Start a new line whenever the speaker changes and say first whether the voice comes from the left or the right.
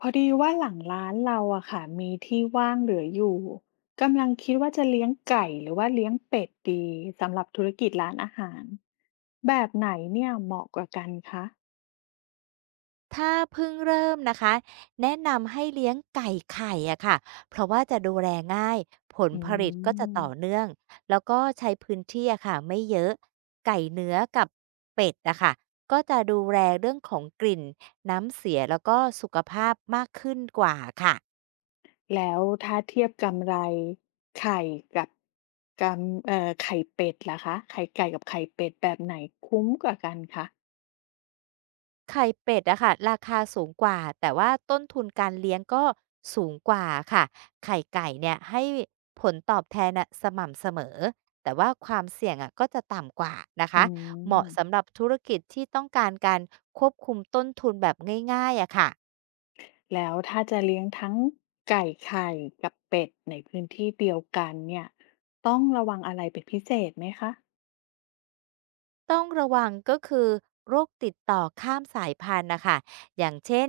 left: พอดีว่าหลังร้านเราอะค่ะมีที่ว่างเหลืออยู่กำลังคิดว่าจะเลี้ยงไก่หรือว่าเลี้ยงเป็ดดีสำหรับธุรกิจร้านอาหารแบบไหนเนี่ยเหมาะกว่ากันคะ
right: ถ้าเพิ่งเริ่มนะคะแนะนำให้เลี้ยงไก่ไข่อะค่ะเพราะว่าจะดูแลง่ายผล
left: อื
right: ผลิตก็จะ
left: ม
right: ต่อเนื่องแล้วก็ใช้พื้นที่อะค่ะไม่เยอะไก่เนื้อกับเป็ดอะค่ะก็จะดูแลเรื่องของกลิ่นน้ำเสียแล้วก็สุขภาพมากขึ้นกว่าค่ะ
left: แล้วถ้าเทียบกำไรไข่กับกำเอ่อไข่เป็ดล่ะคะไข่ไก่กับไข่เป็ดแบบไหนคุ้มกว่ากันคะ
right: ไข่เป็ดอะค่ะราคาสูงกว่าแต่ว่าต้นทุนการเลี้ยงก็สูงกว่าค่ะไข่ไก่เนี่ยให้ผลตอบแทนน่ะสม่ำเสมอแต่ว่าความเสี่ยงอะก็จะต่ำกว่านะ
left: อื
right: คะเหมาะ
left: ม
right: สำหรับธุรกิจที่ต้องการการควบคุมต้นทุนแบบง่ายๆอะค่ะ
left: แล้วถ้าจะเลี้ยงทั้งไก่ไข่กับเป็ดในพื้นที่เดียวกันเนี่ยต้องระวังอะไรเป็นพิเศษไหมคะ
right: ต้องระวังก็คือโรคติดต่อข้ามสายพันธุ์นะคะ อย่างเช่น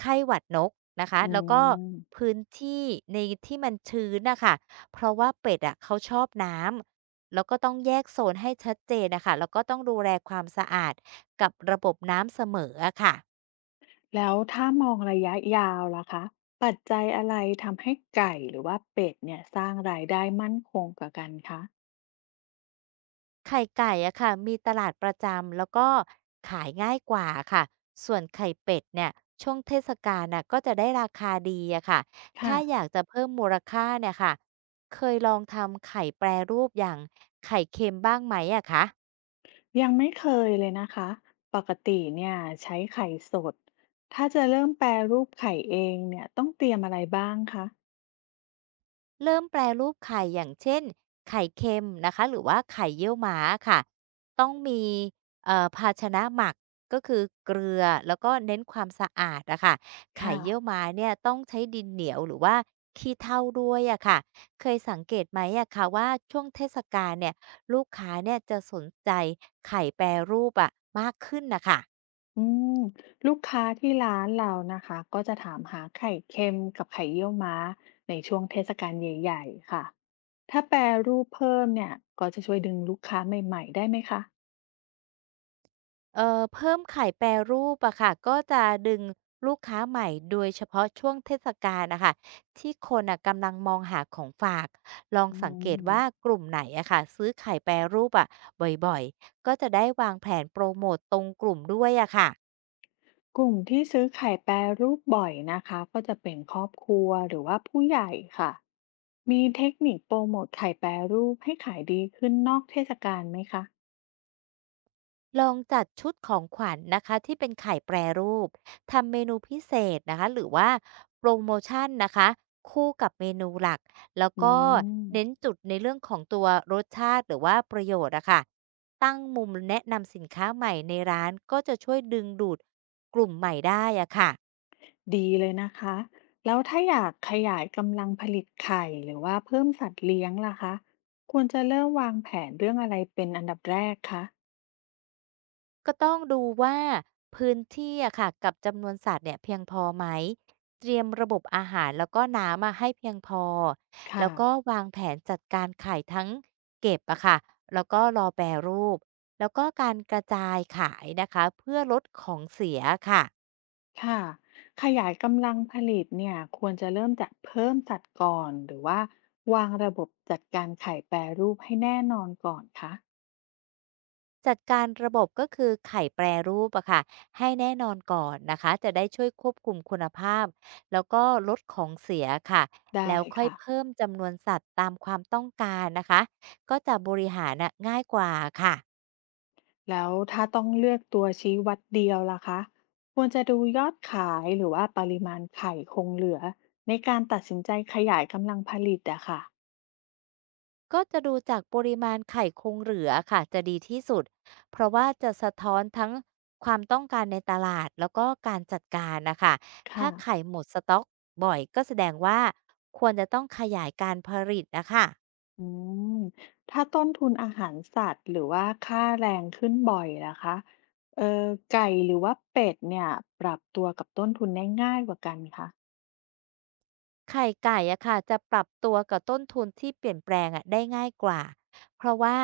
right: ไข้หวัดนกนะคะ
left: อื
right: แล้วก็
left: ม
right: พื้นที่ในที่มันชื้นนะคะ เพราะว่าเป็ดอะเขาชอบน้ำ แล้วก็ต้องแยกโซนให้ชัดเจนนะคะแล้วก็ต้องดูแลความสะอาดกับระบบน้ำเสมออะค่ะ
left: แล้วถ้ามองระยะยาวล่ะคะปัจจัยอะไรทำให้ไก่หรือว่าเป็ดเนี่ยสร้างรายได้มั่นคงกว่ากันคะ
right: ไข่ไก่อะค่ะมีตลาดประจำแล้วก็ขายง่ายกว่าค่ะส่วนไข่เป็ดเนี่ยช่วงเทศกาลน่ะก็จะได้ราคาดีอะค่ะ
left: ค่ะ
right: ถ้าอยากจะเพิ่มมูลค่าเนี่ยค่ะเคยลองทำไข่แปรรูปอย่างไข่เค็มบ้างไหมอะคะ
left: ยังไม่เคยเลยนะคะปกติเนี่ยใช้ไข่สดถ้าจะเริ่มแปรรูปไข่เองเนี่ยต้องเตรียมอะไรบ้างคะ
right: เริ่มแปรรูปไข่อย่างเช่นไข่เค็มนะคะหรือว่าไข่เยี่ยวม้าค่ะต้องมีภาชนะหมักก็คือเกลือแล้วก็เน้นความสะอาดอะค่ะไข่
left: ค่ะ
right: เยี่ยวม้าเนี่ยต้องใช้ดินเหนียวหรือว่าขี้เถ้าด้วยอะค่ะเคยสังเกตไหมอะคะว่าช่วงเทศกาลเนี่ยลูกค้าเนี่ยจะสนใจไข่แปรรูปอะมากขึ้นนะคะ
left: อืมลูกค้าที่ร้านเรานะคะก็จะถามหาไข่เค็มกับไข่เยี่ยวม้าในช่วงเทศกาลใหญ่ๆค่ะถ้าแปรรูปเพิ่มเนี่ยก็จะช่วยดึงลูกค้าใหม่ๆได้ไหมคะ
right: เพิ่มไข่แปรรูปอะค่ะก็จะดึงลูกค้าใหม่โดยเฉพาะช่วงเทศกาลนะคะที่คนอ่ะกำลังมองหาของฝากลอง
left: อื
right: สังเกต
left: ม
right: ว่ากลุ่มไหนอะค่ะซื้อไข่แปรรูปอะบ่อยๆก็จะได้วางแผนโปรโมตตรงกลุ่มด้วยอะค่ะ
left: กลุ่มที่ซื้อไข่แปรรูปบ่อยนะคะก็จะเป็นครอบครัวหรือว่าผู้ใหญ่ค่ะมีเทคนิคโปรโมทไข่แปรรูปให้ขายดีขึ้นนอกเทศกาลไหมคะ
right: ลองจัดชุดของขวัญนะคะที่เป็นไข่แปรรูปทำเมนูพิเศษนะคะหรือว่าโปรโมชั่นนะคะคู่กับเมนูหลักแล้ว
left: อื
right: ก็
left: ม
right: เน้นจุดในเรื่องของตัวรสชาติหรือว่าประโยชน์อะค่ะตั้งมุมแนะนำสินค้าใหม่ในร้านก็จะช่วยดึงดูดกลุ่มใหม่ได้อะค่ะ
left: ดีเลยนะคะแล้วถ้าอยากขยายกำลังผลิตไข่หรือว่าเพิ่มสัตว์เลี้ยงล่ะคะควรจะเริ่มวางแผนเรื่องอะไรเป็นอันดับแรกคะ
right: ก็ต้องดูว่าพื้นที่อะค่ะกับจำนวนสัตว์เนี่ยเพียงพอไหมเตรียมระบบอาหารแล้วก็น้ำมาให้เพียงพอ
left: ค่ะ
right: แล้วก็วางแผนจัดการไข่ทั้งเก็บอะค่ะแล้วก็รอแปรรูปแล้วก็การกระจายขายนะคะเพื่อลดของเสียค่ะ
left: ค่ะขยายกำลังผลิตเนี่ยควรจะเริ่มจากเพิ่มสัตว์ก่อนหรือว่าวางระบบจัดการไข่แปรรูปให้แน่นอนก่อนคะ
right: จัดการระบบก็คือไข่แปรรูปอะค่ะให้แน่นอนก่อนนะคะจะได้ช่วยควบคุมคุณภาพแล้วก็ลดของเสียค่ะ
left: ได้
right: แล้วค่อย
left: ค่ะ
right: เพิ่มจำนวนสัตว์ตามความต้องการนะคะก็จะบริหารน่ะง่ายกว่าค่ะ
left: แล้วถ้าต้องเลือกตัวชี้วัดเดียวล่ะคะควรจะดูยอดขายหรือว่าปริมาณไข่คงเหลือในการตัดสินใจขยายกำลังผลิตอะค่ะ
right: ก็จะดูจากปริมาณไข่คงเหลือค่ะจะดีที่สุดเพราะว่าจะสะท้อนทั้งความต้องการในตลาดแล้วก็การจัดการนะคะถ้า
left: ค่ะ
right: ไข่หมดสต็อกบ่อยก็แสดงว่าควรจะต้องขยายการผลิตนะคะ
left: อืมถ้าต้นทุนอาหารสัตว์หรือว่าค่าแรงขึ้นบ่อยนะคะเอ่อไก่หรือว่าเป็ดเนี่ยปรับตัวกับต้นทุนได้ง่ายกว่ากันคะ
right: ไข่ไก่อะค่ะจะปรับตัวกับต้นทุนที่เปลี่ยนแปลงอะได้ง่ายกว่าเพราะว่า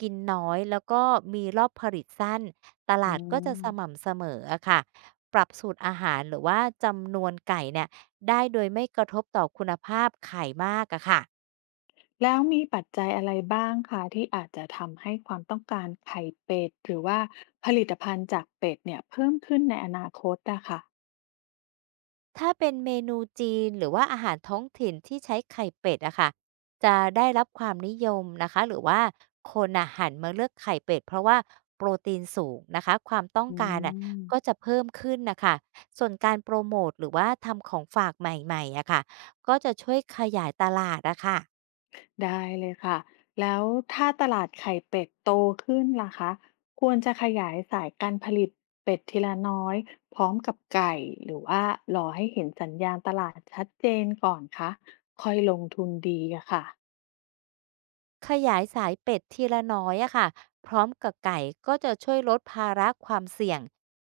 right: กินน้อยแล้วก็มีรอบผลิตสั้นต
left: อื
right: ลาดก็จะ
left: ม
right: สม่ำเสมออะค่ะปรับสูตรอาหารหรือว่าจำนวนไก่เนี่ยได้โดยไม่กระทบต่อคุณภาพไข่มากอะค่ะ
left: แล้วมีปัจจัยอะไรบ้างคะที่อาจจะทำให้ความต้องการไข่เป็ดหรือว่าผลิตภัณฑ์จากเป็ดเนี่ยเพิ่มขึ้นในอนาคตอะค่ะ
right: ถ้าเป็นเมนูจีนหรือว่าอาหารท้องถิ่นที่ใช้ไข่เป็ดอะค่ะจะได้รับความนิยมนะคะหรือว่าคนอะหันมาเลือกไข่เป็ดเพราะว่าโปรตีนสูงนะคะความต้อง
left: อื
right: การอะ
left: ม
right: ก็จะเพิ่มขึ้นนะคะส่วนการโปรโมทหรือว่าทำของฝากใหม่ๆอะค่ะก็จะช่วยขยายตลาดอะค่ะ
left: ได้เลยค่ะแล้วถ้าตลาดไข่เป็ดโตขึ้นล่ะคะควรจะขยายสายการผลิตเป็ดทีละน้อยพร้อมกับไก่หรือว่ารอให้เห็นสัญญาณตลาดชัดเจนก่อนคะค่อยลงทุนดีอะค่ะ
right: ขยายสายเป็ดทีละน้อยอะค่ะพร้อมกับไก่ก็จะช่วยลดภาระความเสี่ยง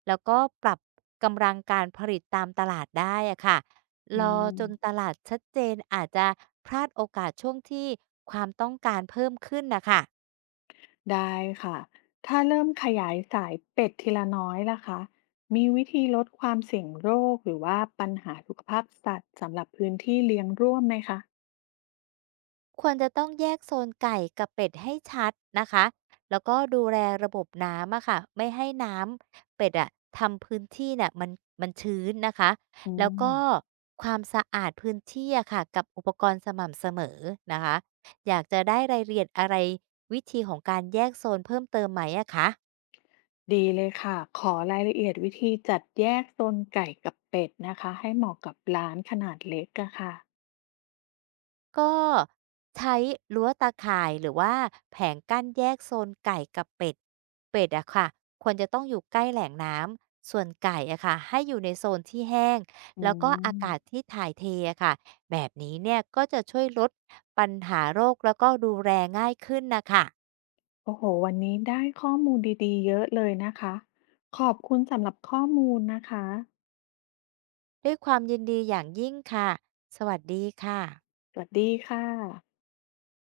right: แล้วก็ปรับกำลังการผลิตตามตลาดได้อะค่ะ
left: อื
right: รอ
left: ม
right: จนตลาดชัดเจนอาจจะพลาดโอกาสช่วงที่ความต้องการเพิ่มขึ้นนะคะ
left: ได้ค่ะ ถ้าเริ่มขยายสายเป็ดทีละน้อยล่ะคะมีวิธีลดความเสี่ยงโรคหรือว่าปัญหาสุขภาพสัตว์สำหรับพื้นที่เลี้ยงร่วมไหมคะ
right: ควรจะต้องแยกโซนไก่กับเป็ดให้ชัดนะคะแล้วก็ดูแลระบบน้ำอะค่ะไม่ให้น้ำเป็ดอะทำพื้นที่เนี่ยมันชื้นนะคะ
left: อื
right: แล้ว
left: ม
right: ก็ความสะอาดพื้นที่อะค่ะกับอุปกรณ์สม่ำเสมอนะคะอยากจะได้รายละเอียดอะไรวิธีของการแยกโซนเพิ่มเติมไหมอะคะ
left: ดีเลยค่ะ ขอรายละเอียดวิธีจัดแยกโซนไก่กับเป็ดนะคะ ให้เหมาะกับร้านขนาดเล็กอะค่ะ
right: ก็ใช้รั้วตาข่ายหรือว่าแผงกั้นแยกโซนไก่กับเป็ดอะค่ะควรจะต้องอยู่ใกล้แหล่งน้ำส่วนไก่อะค่ะให้อยู่ในโซนที่แห้ง
left: อื
right: แล้วก็อากาศ
left: ม
right: ที่ถ่ายเทอะค่ะแบบนี้เนี่ยก็จะช่วยลดปัญหาโรคแล้วก็ดูแลง่ายขึ้นนะค่ะ
left: โอ้โห วันนี้ได้ข้อมูลดีๆเยอะเลยนะคะ ขอบคุณสำหรับข้อมูลนะคะ
right: ด้วยความยินดีอย่างยิ่งค่ะสวัสดีค่ะ
left: สวัสดีค่ะ